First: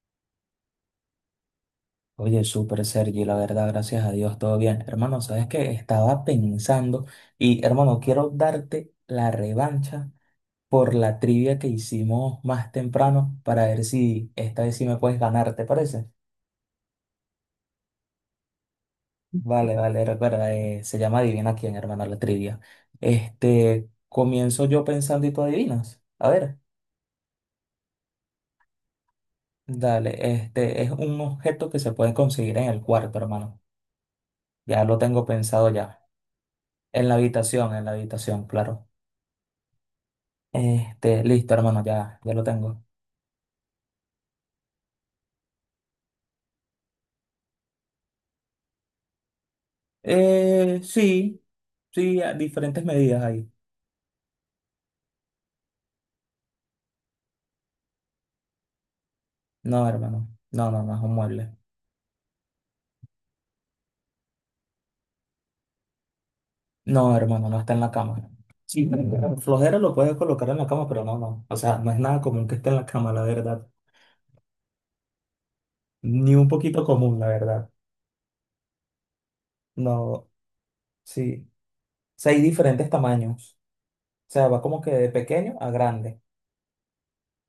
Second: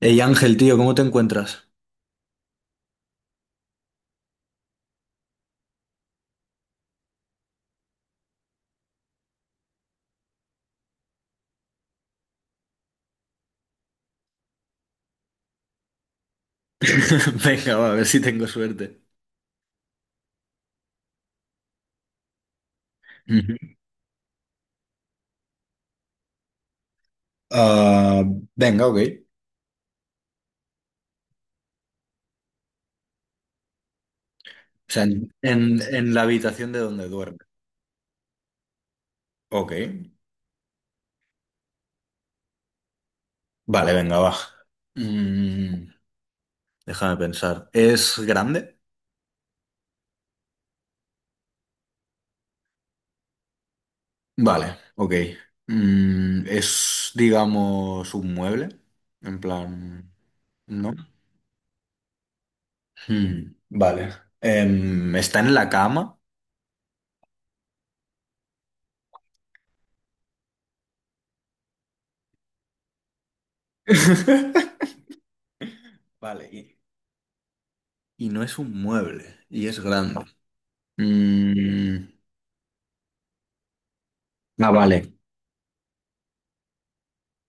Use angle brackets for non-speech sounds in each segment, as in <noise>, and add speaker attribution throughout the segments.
Speaker 1: Ey Ángel, tío, ¿cómo te encuentras?
Speaker 2: Oye, súper Sergi, la verdad, gracias a Dios, todo bien. Hermano, ¿sabes que estaba pensando y, hermano, quiero darte la revancha por la trivia que hicimos más temprano para ver si esta vez sí me puedes ganar? ¿Te parece?
Speaker 1: <laughs> Venga, va, a ver si tengo suerte.
Speaker 2: Vale, vale, recuerda, se llama Adivina quién, hermano, la trivia.
Speaker 1: Ujú.
Speaker 2: Comienzo yo pensando y tú adivinas. A ver,
Speaker 1: Ah, venga, ok. O
Speaker 2: dale, este es un objeto que se puede conseguir en el cuarto, hermano. Ya lo
Speaker 1: sea,
Speaker 2: tengo pensado ya.
Speaker 1: en la habitación de donde duerme.
Speaker 2: En la habitación, claro.
Speaker 1: Ok.
Speaker 2: Listo, hermano, ya lo tengo.
Speaker 1: Vale, venga, va. Mm, déjame pensar. ¿Es grande?
Speaker 2: Sí, sí, a diferentes medidas ahí.
Speaker 1: Vale, ok. Mm, es, digamos, un mueble. En
Speaker 2: No,
Speaker 1: plan,
Speaker 2: hermano, no, no,
Speaker 1: ¿no?
Speaker 2: no es un mueble.
Speaker 1: Mm, vale. Está en la cama.
Speaker 2: No, hermano, no está en la cama. Sí, pero flojera lo puedes colocar en la cama, pero no, no. O sea, no es nada común que esté en la cama, la verdad.
Speaker 1: <laughs>
Speaker 2: Ni un
Speaker 1: Vale.
Speaker 2: poquito común, la verdad.
Speaker 1: Y no es un mueble y es grande.
Speaker 2: No, sí.
Speaker 1: Mm,
Speaker 2: O sea, hay diferentes tamaños. O sea, va
Speaker 1: ah,
Speaker 2: como que de
Speaker 1: vale.
Speaker 2: pequeño a grande.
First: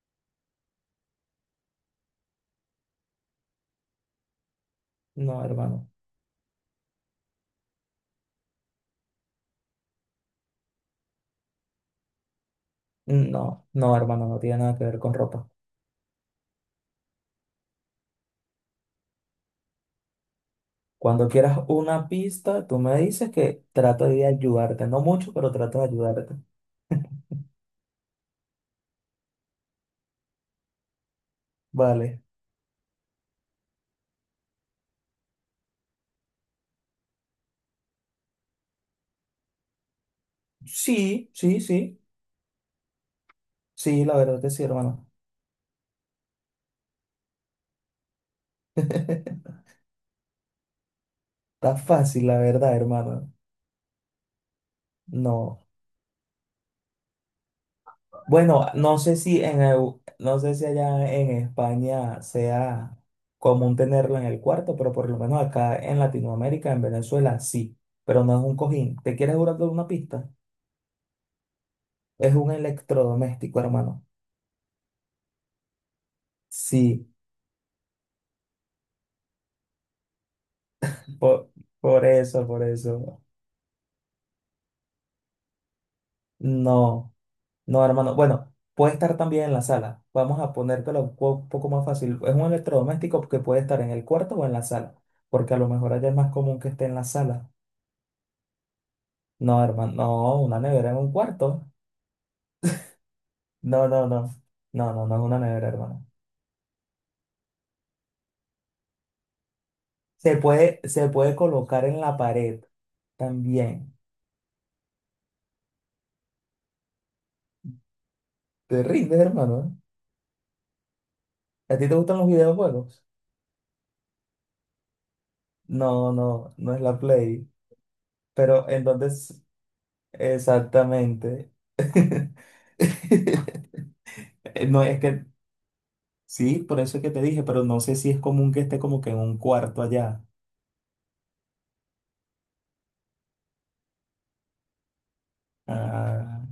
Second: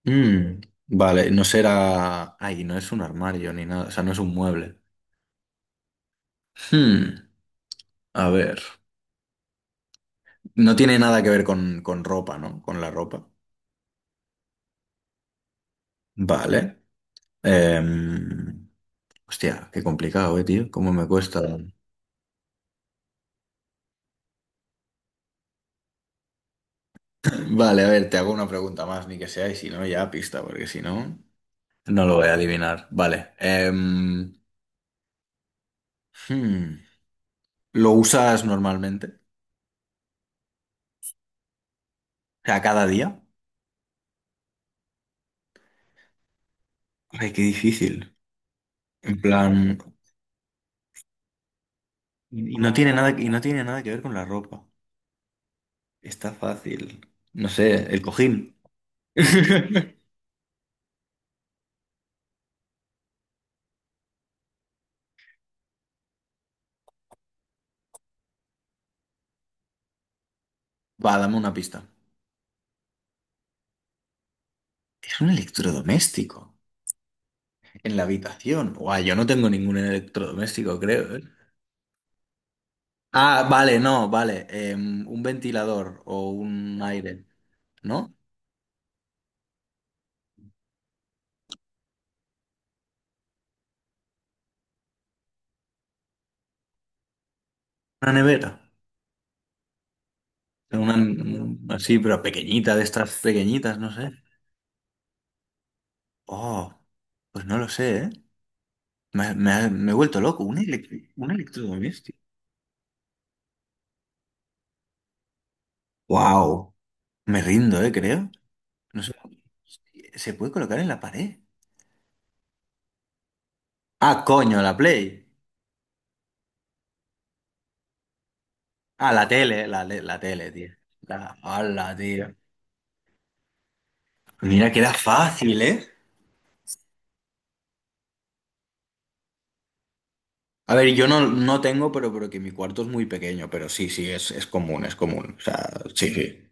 Speaker 1: Mm, vale, no será... Ay, no es un armario ni nada, o sea, no es un mueble.
Speaker 2: No, hermano.
Speaker 1: Hmm, a ver. No tiene nada que ver con ropa, ¿no? Con la ropa.
Speaker 2: No, no, hermano, no tiene nada que ver con ropa.
Speaker 1: Vale. Em, hostia, qué complicado, tío. Cómo me
Speaker 2: Cuando
Speaker 1: cuesta.
Speaker 2: quieras una pista, tú me dices que trato de ayudarte. No mucho, pero trato de ayudarte.
Speaker 1: Vale, a ver, te hago una pregunta más, ni que sea, y si no, ya pista, porque si no, no lo
Speaker 2: Vale.
Speaker 1: voy a adivinar. Vale. Hmm, ¿Lo usas normalmente? O
Speaker 2: Sí, sí, sí.
Speaker 1: sea, cada día.
Speaker 2: Sí, la verdad que sí, hermano.
Speaker 1: Ay, qué difícil.
Speaker 2: <laughs>
Speaker 1: En
Speaker 2: Está
Speaker 1: plan,
Speaker 2: fácil, la
Speaker 1: y no
Speaker 2: verdad,
Speaker 1: tiene nada, que- y
Speaker 2: hermano.
Speaker 1: no tiene nada que ver con la ropa.
Speaker 2: No.
Speaker 1: Está fácil. No sé, el cojín.
Speaker 2: Bueno,
Speaker 1: <laughs>
Speaker 2: no sé si allá en España sea común tenerlo en el cuarto, pero por lo menos acá en Latinoamérica, en Venezuela, sí. Pero no es un cojín. ¿Te quieres jurar de una pista?
Speaker 1: Va, dame una pista.
Speaker 2: Es un electrodoméstico, hermano.
Speaker 1: Es un electrodoméstico.
Speaker 2: Sí,
Speaker 1: En la habitación. Guau, yo no tengo ningún electrodoméstico, creo, ¿eh?
Speaker 2: por, por eso, por eso.
Speaker 1: Ah, vale, no, vale. Em, un ventilador o un
Speaker 2: No,
Speaker 1: aire,
Speaker 2: no,
Speaker 1: ¿no?
Speaker 2: hermano. Bueno, puede estar también en la sala. Vamos a poco más fácil. Es un electrodoméstico que puede estar en el cuarto o en la sala, porque a lo mejor allá es más común que esté en la sala.
Speaker 1: Una nevera.
Speaker 2: No, hermano, no, una nevera
Speaker 1: Una
Speaker 2: en un
Speaker 1: mm,
Speaker 2: cuarto.
Speaker 1: así, pero pequeñita, de estas pequeñitas,
Speaker 2: No,
Speaker 1: no
Speaker 2: no,
Speaker 1: sé.
Speaker 2: no. No, no, no es una nevera, hermano.
Speaker 1: Oh, pues no lo sé, ¿eh? Me he vuelto loco. Un,
Speaker 2: Se
Speaker 1: un
Speaker 2: puede colocar en la
Speaker 1: electrodoméstico.
Speaker 2: pared también.
Speaker 1: Wow. Me rindo, creo.
Speaker 2: Te
Speaker 1: No sé.
Speaker 2: rindes, hermano.
Speaker 1: ¿Se puede colocar en la pared?
Speaker 2: ¿A ti te gustan los videojuegos?
Speaker 1: Ah, coño, la Play.
Speaker 2: No, no, no es la Play. Pero
Speaker 1: Ah, la
Speaker 2: entonces,
Speaker 1: tele, la tele, tío. La,
Speaker 2: exactamente.
Speaker 1: ala, tío.
Speaker 2: <laughs> <laughs>
Speaker 1: Mira que
Speaker 2: No,
Speaker 1: era
Speaker 2: es que
Speaker 1: fácil, ¿eh?
Speaker 2: sí, por eso es que te dije, pero no sé si es común que esté como que en un cuarto allá.
Speaker 1: A ver, yo no, no tengo, pero que mi cuarto es muy pequeño, pero sí, sí, es común, es común. O sea, sí, sí.
Speaker 2: Ah,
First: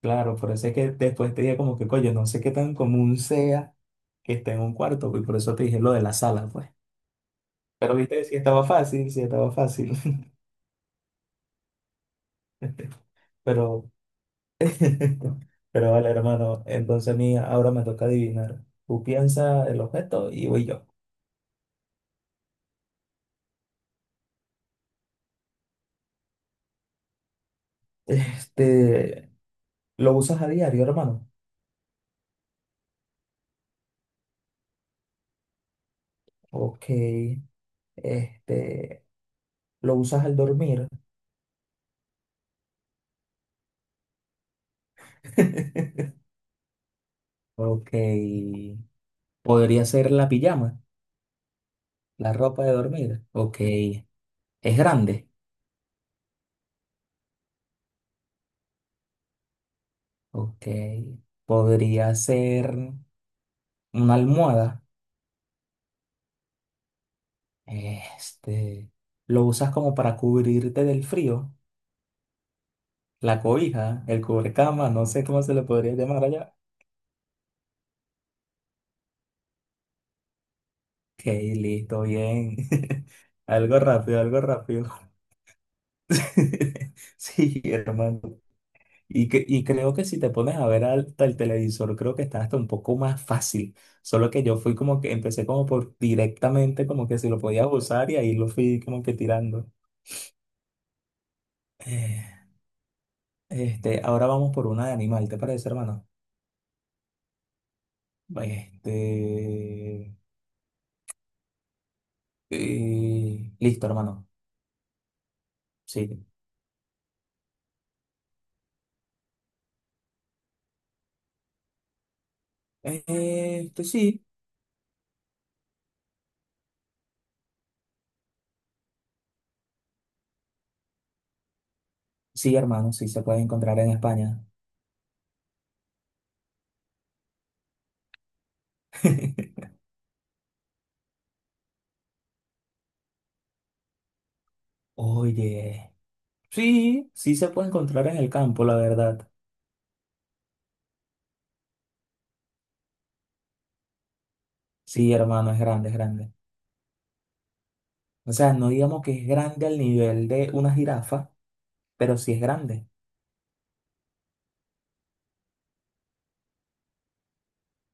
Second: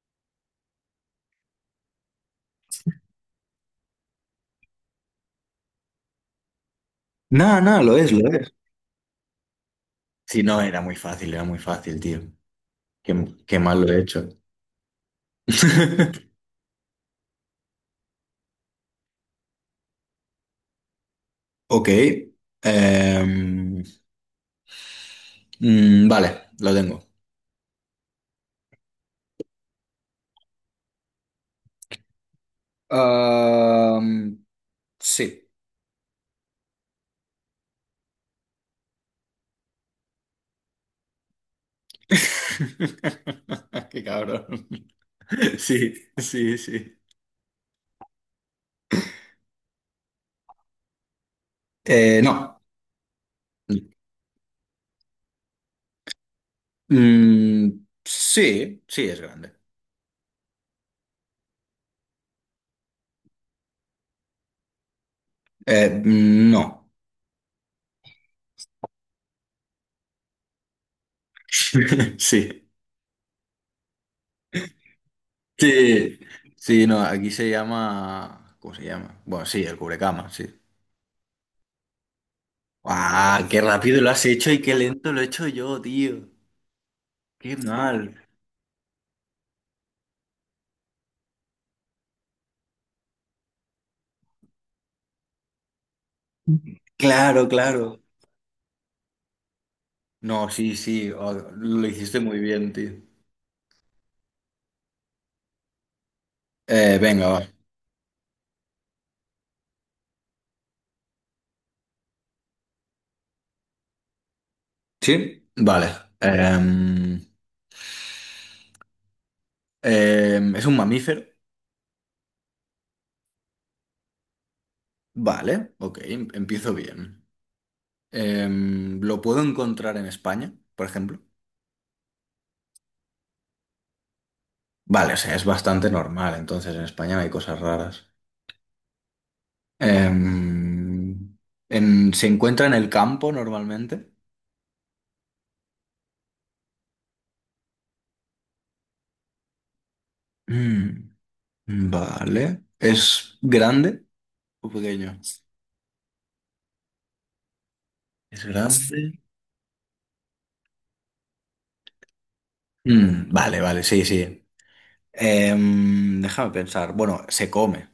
Speaker 2: claro, por eso es que después te dije como que, coño, no sé qué tan común sea que esté en un cuarto, pues, y por eso te dije lo de la sala, pues.
Speaker 1: No, no,
Speaker 2: Pero
Speaker 1: lo es,
Speaker 2: viste,
Speaker 1: lo
Speaker 2: sí
Speaker 1: es.
Speaker 2: estaba fácil, sí estaba fácil.
Speaker 1: Sí, no, era muy fácil, tío.
Speaker 2: <laughs>
Speaker 1: Qué, qué mal lo
Speaker 2: Pero,
Speaker 1: he hecho.
Speaker 2: <laughs> pero vale,
Speaker 1: <laughs>
Speaker 2: hermano, entonces a mí ahora me toca adivinar. Tú piensas el objeto y voy yo.
Speaker 1: Ok. em, vale, lo tengo.
Speaker 2: Este, ¿Lo usas a diario, hermano?
Speaker 1: Am, sí.
Speaker 2: Ok, este, ¿lo usas al dormir?
Speaker 1: <laughs> Qué cabrón.
Speaker 2: <laughs>
Speaker 1: Sí, sí, sí.
Speaker 2: Ok. Podría ser la pijama, la
Speaker 1: No.
Speaker 2: ropa de dormir. Ok. Es grande.
Speaker 1: Mm, sí, sí es grande.
Speaker 2: Ok. Podría ser una almohada.
Speaker 1: No.
Speaker 2: Este. Lo usas como para cubrirte del frío.
Speaker 1: <laughs> Sí.
Speaker 2: La cobija, el cubrecama, no sé cómo se le podría
Speaker 1: Sí,
Speaker 2: llamar allá.
Speaker 1: sí, no, aquí se llama... ¿Cómo se llama? Bueno, sí, el cubrecama, sí.
Speaker 2: Ok, listo, bien. <laughs>
Speaker 1: ¡Ah, qué
Speaker 2: Algo
Speaker 1: rápido lo
Speaker 2: rápido,
Speaker 1: has
Speaker 2: algo
Speaker 1: hecho y qué
Speaker 2: rápido.
Speaker 1: lento lo he hecho yo, tío!
Speaker 2: <laughs>
Speaker 1: ¡Qué
Speaker 2: Sí,
Speaker 1: mal!
Speaker 2: hermano. Y, y creo que si te pones a ver hasta el televisor, creo que está hasta un poco más fácil. Solo que yo fui como que empecé como por directamente, como que si lo
Speaker 1: Claro,
Speaker 2: podías
Speaker 1: claro.
Speaker 2: usar y ahí lo fui como que tirando.
Speaker 1: No, sí, sí, oh, lo hiciste
Speaker 2: Eh,
Speaker 1: muy bien, tío.
Speaker 2: ahora vamos por una de animal, ¿te parece, hermano?
Speaker 1: Venga, va.
Speaker 2: Este, listo, hermano.
Speaker 1: ¿Sí? Vale.
Speaker 2: Sí.
Speaker 1: Em, ¿Es un mamífero?
Speaker 2: Sí.
Speaker 1: Vale, ok, empiezo bien. ¿Lo puedo encontrar en España, por ejemplo?
Speaker 2: Sí, hermano, sí se puede encontrar en España.
Speaker 1: Vale, o sea, es bastante normal, entonces en España no hay cosas raras.
Speaker 2: <laughs>
Speaker 1: Em, ¿Se encuentra en el campo normalmente?
Speaker 2: Oye, sí, sí se puede encontrar en el campo, la verdad.
Speaker 1: Mm, vale. ¿Es grande o
Speaker 2: Sí,
Speaker 1: pequeño?
Speaker 2: hermano, es grande, es grande. O
Speaker 1: Es
Speaker 2: sea, no digamos que
Speaker 1: grande.
Speaker 2: es grande al nivel de una jirafa, pero sí es grande.
Speaker 1: Mm, vale, vale, sí, sí. Em, déjame pensar. Bueno, se come,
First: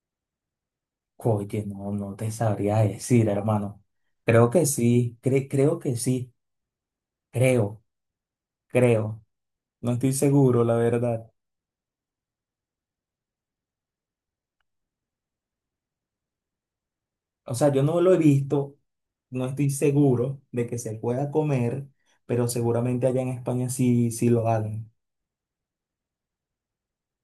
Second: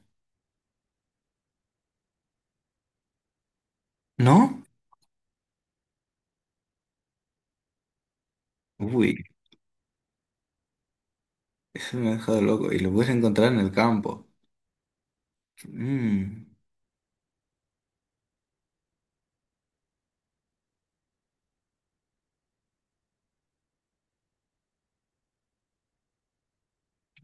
Speaker 2: Oye, no, no te sabría decir, hermano. Creo
Speaker 1: ¿no?
Speaker 2: que sí, creo que sí, creo,
Speaker 1: Uy.
Speaker 2: creo. No estoy seguro, la verdad.
Speaker 1: Eso me ha dejado loco. Y lo puedes encontrar en el campo. Mm.
Speaker 2: O sea, yo no lo he visto, no estoy seguro de que se pueda comer, pero seguramente allá en España sí, sí lo hagan.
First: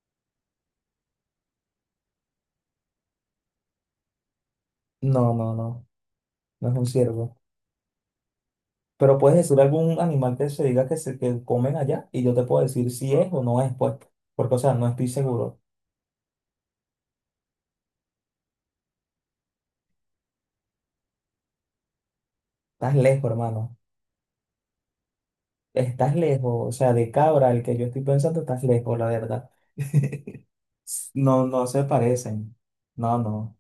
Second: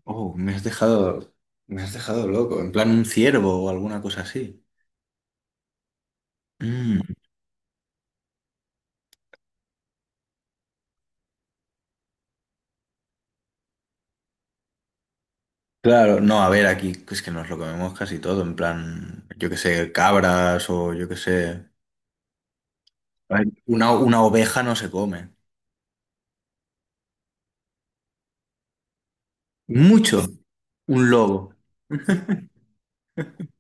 Speaker 1: Oh, me has dejado loco. En plan un ciervo o alguna cosa así.
Speaker 2: No, no, no, no es un
Speaker 1: Mm.
Speaker 2: ciervo. Pero puedes decir algún animal que se diga que comen allá y yo te puedo decir si es o no es, pues, porque, o sea, no estoy seguro.
Speaker 1: Claro, no, a ver, aquí es que nos lo comemos casi todo. En plan, yo qué sé, cabras o yo qué sé.
Speaker 2: Estás lejos,
Speaker 1: A ver,
Speaker 2: hermano.
Speaker 1: Una oveja no se come.
Speaker 2: Estás lejos. O sea, de Cabra, el que yo estoy pensando, estás lejos, la verdad.
Speaker 1: Mucho.
Speaker 2: <laughs>
Speaker 1: Un
Speaker 2: No,
Speaker 1: lobo.
Speaker 2: no se parecen. No, no.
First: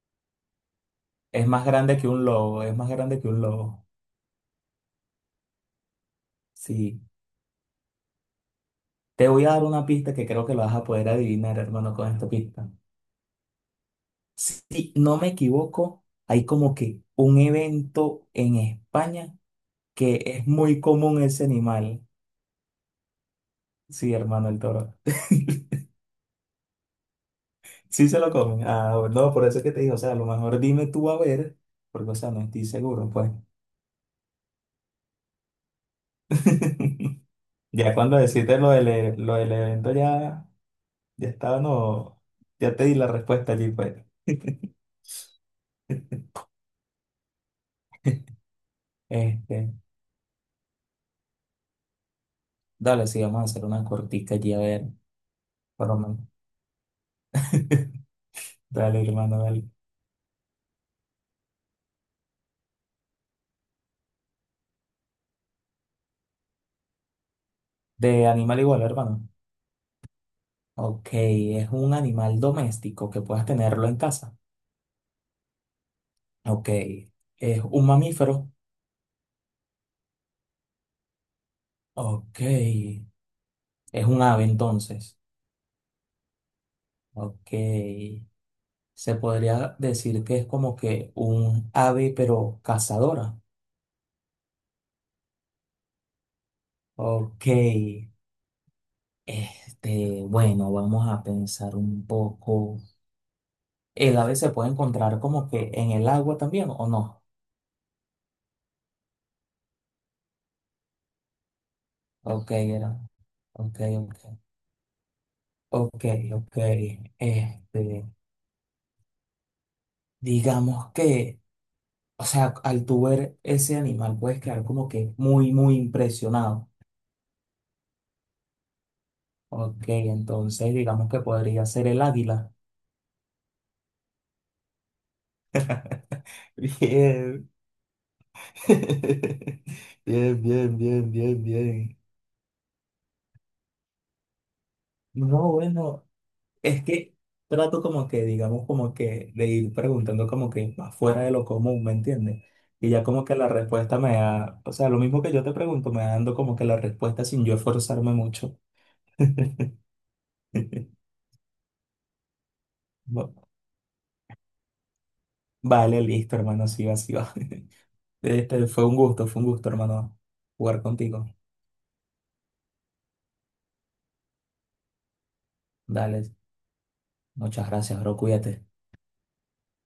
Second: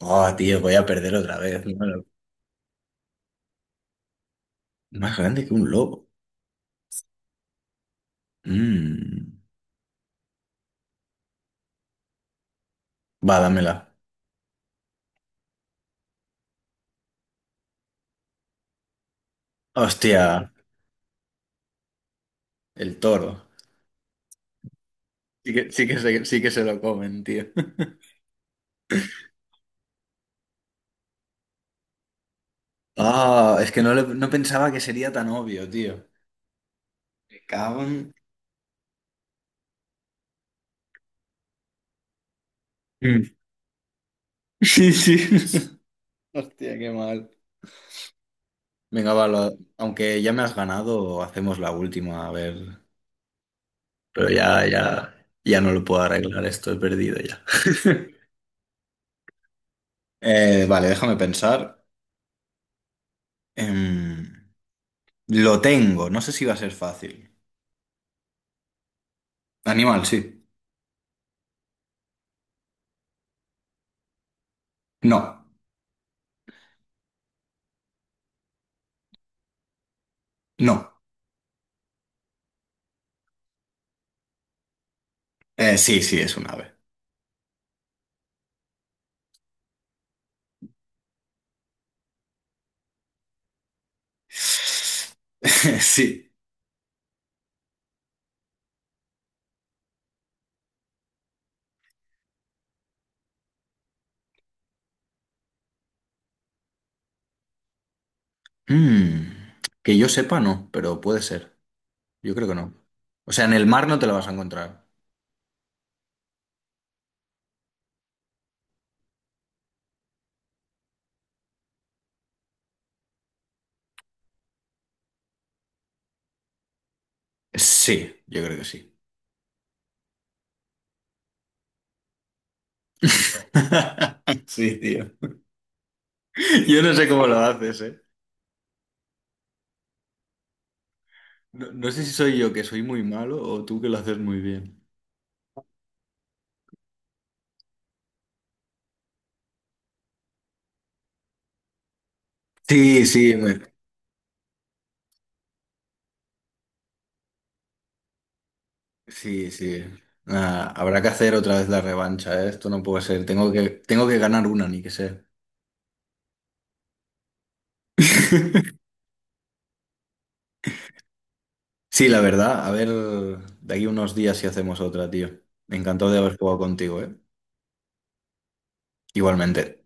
Speaker 1: Oh, tío, voy a perder otra
Speaker 2: Es
Speaker 1: vez.
Speaker 2: más grande
Speaker 1: Bueno,
Speaker 2: que un lobo, es más grande que un lobo.
Speaker 1: más grande que un lobo.
Speaker 2: Sí. Te
Speaker 1: Mm.
Speaker 2: voy a dar una pista que creo que lo vas a poder adivinar, hermano, con esta pista.
Speaker 1: Va, dámela.
Speaker 2: Si no me equivoco, hay como que un evento en España que
Speaker 1: Hostia,
Speaker 2: es muy común ese animal.
Speaker 1: el toro.
Speaker 2: Sí, hermano, el toro. <laughs>
Speaker 1: Sí que se lo comen, tío.
Speaker 2: Sí se
Speaker 1: <laughs>
Speaker 2: lo comen. Ah, no, por eso es que te digo, o sea, a lo mejor dime tú a ver, porque, o sea, no estoy seguro, pues.
Speaker 1: Ah, es que no, no pensaba que sería tan obvio, tío.
Speaker 2: <laughs>
Speaker 1: Me cago
Speaker 2: Ya
Speaker 1: en-
Speaker 2: cuando deciste lo del evento, ya, ya estaba, no, ya te di la
Speaker 1: Mm.
Speaker 2: respuesta allí, pues.
Speaker 1: <laughs> Sí, sí. <laughs>
Speaker 2: <laughs>
Speaker 1: Hostia, qué mal. Venga, va,
Speaker 2: Este,
Speaker 1: aunque ya me has ganado, hacemos la última, a ver.
Speaker 2: dale, sí, vamos a hacer una
Speaker 1: Pero
Speaker 2: cortica allí, a
Speaker 1: ya,
Speaker 2: ver,
Speaker 1: ya, ya no lo
Speaker 2: por lo
Speaker 1: puedo
Speaker 2: menos.
Speaker 1: arreglar, esto he perdido ya.
Speaker 2: <laughs>
Speaker 1: <laughs>
Speaker 2: Dale, hermano, dale.
Speaker 1: Vale, déjame pensar. Em, lo tengo, no sé si va a ser fácil.
Speaker 2: De animal igual, hermano.
Speaker 1: Animal, sí.
Speaker 2: Ok, es un animal doméstico que puedas tenerlo en casa.
Speaker 1: No,
Speaker 2: Ok, es un mamífero.
Speaker 1: no.
Speaker 2: Ok, es un ave entonces.
Speaker 1: Sí, sí, es un ave.
Speaker 2: Ok. Se podría decir que es como que un ave, pero cazadora.
Speaker 1: <laughs> Sí.
Speaker 2: Ok. Bueno, vamos a pensar un poco. ¿El ave se puede encontrar como que en el agua también o no?
Speaker 1: Mm, que yo sepa, no, pero puede ser. Yo creo
Speaker 2: Ok,
Speaker 1: que no.
Speaker 2: era.
Speaker 1: O sea, en el
Speaker 2: Ok,
Speaker 1: mar no te la vas a
Speaker 2: ok.
Speaker 1: encontrar.
Speaker 2: Ok, ok. Este, digamos que, o sea, al tú ver ese animal puedes quedar como que muy, muy impresionado.
Speaker 1: Sí, yo creo que sí.
Speaker 2: Ok, entonces digamos que podría ser el águila.
Speaker 1: <laughs> Sí, tío. Yo no sé cómo lo
Speaker 2: Bien.
Speaker 1: haces, ¿eh?
Speaker 2: <laughs> Bien, bien, bien, bien,
Speaker 1: No, no
Speaker 2: bien.
Speaker 1: sé si soy yo que soy muy malo o tú que lo haces muy bien.
Speaker 2: No, bueno, es que trato como que, digamos, como que de ir preguntando como que más fuera de lo común, ¿me entiendes? Y ya
Speaker 1: Sí,
Speaker 2: como
Speaker 1: sí,
Speaker 2: que la
Speaker 1: me-
Speaker 2: respuesta me da, o sea, lo mismo que yo te pregunto, me dando como que la respuesta sin yo esforzarme mucho.
Speaker 1: sí, sí.
Speaker 2: <laughs>
Speaker 1: Ah, habrá que hacer otra vez la revancha, ¿eh? Esto no puede ser.
Speaker 2: Va-
Speaker 1: Tengo que ganar una, ni que sea.
Speaker 2: Vale, listo, hermano, así va, así va. <laughs>
Speaker 1: <laughs>
Speaker 2: Fue un gusto, hermano, jugar contigo.
Speaker 1: Sí, la verdad. A ver, de aquí unos días si hacemos otra, tío. Encantado de
Speaker 2: Dale,
Speaker 1: haber jugado contigo, ¿eh?
Speaker 2: muchas gracias, bro, cuídate.
Speaker 1: Igualmente.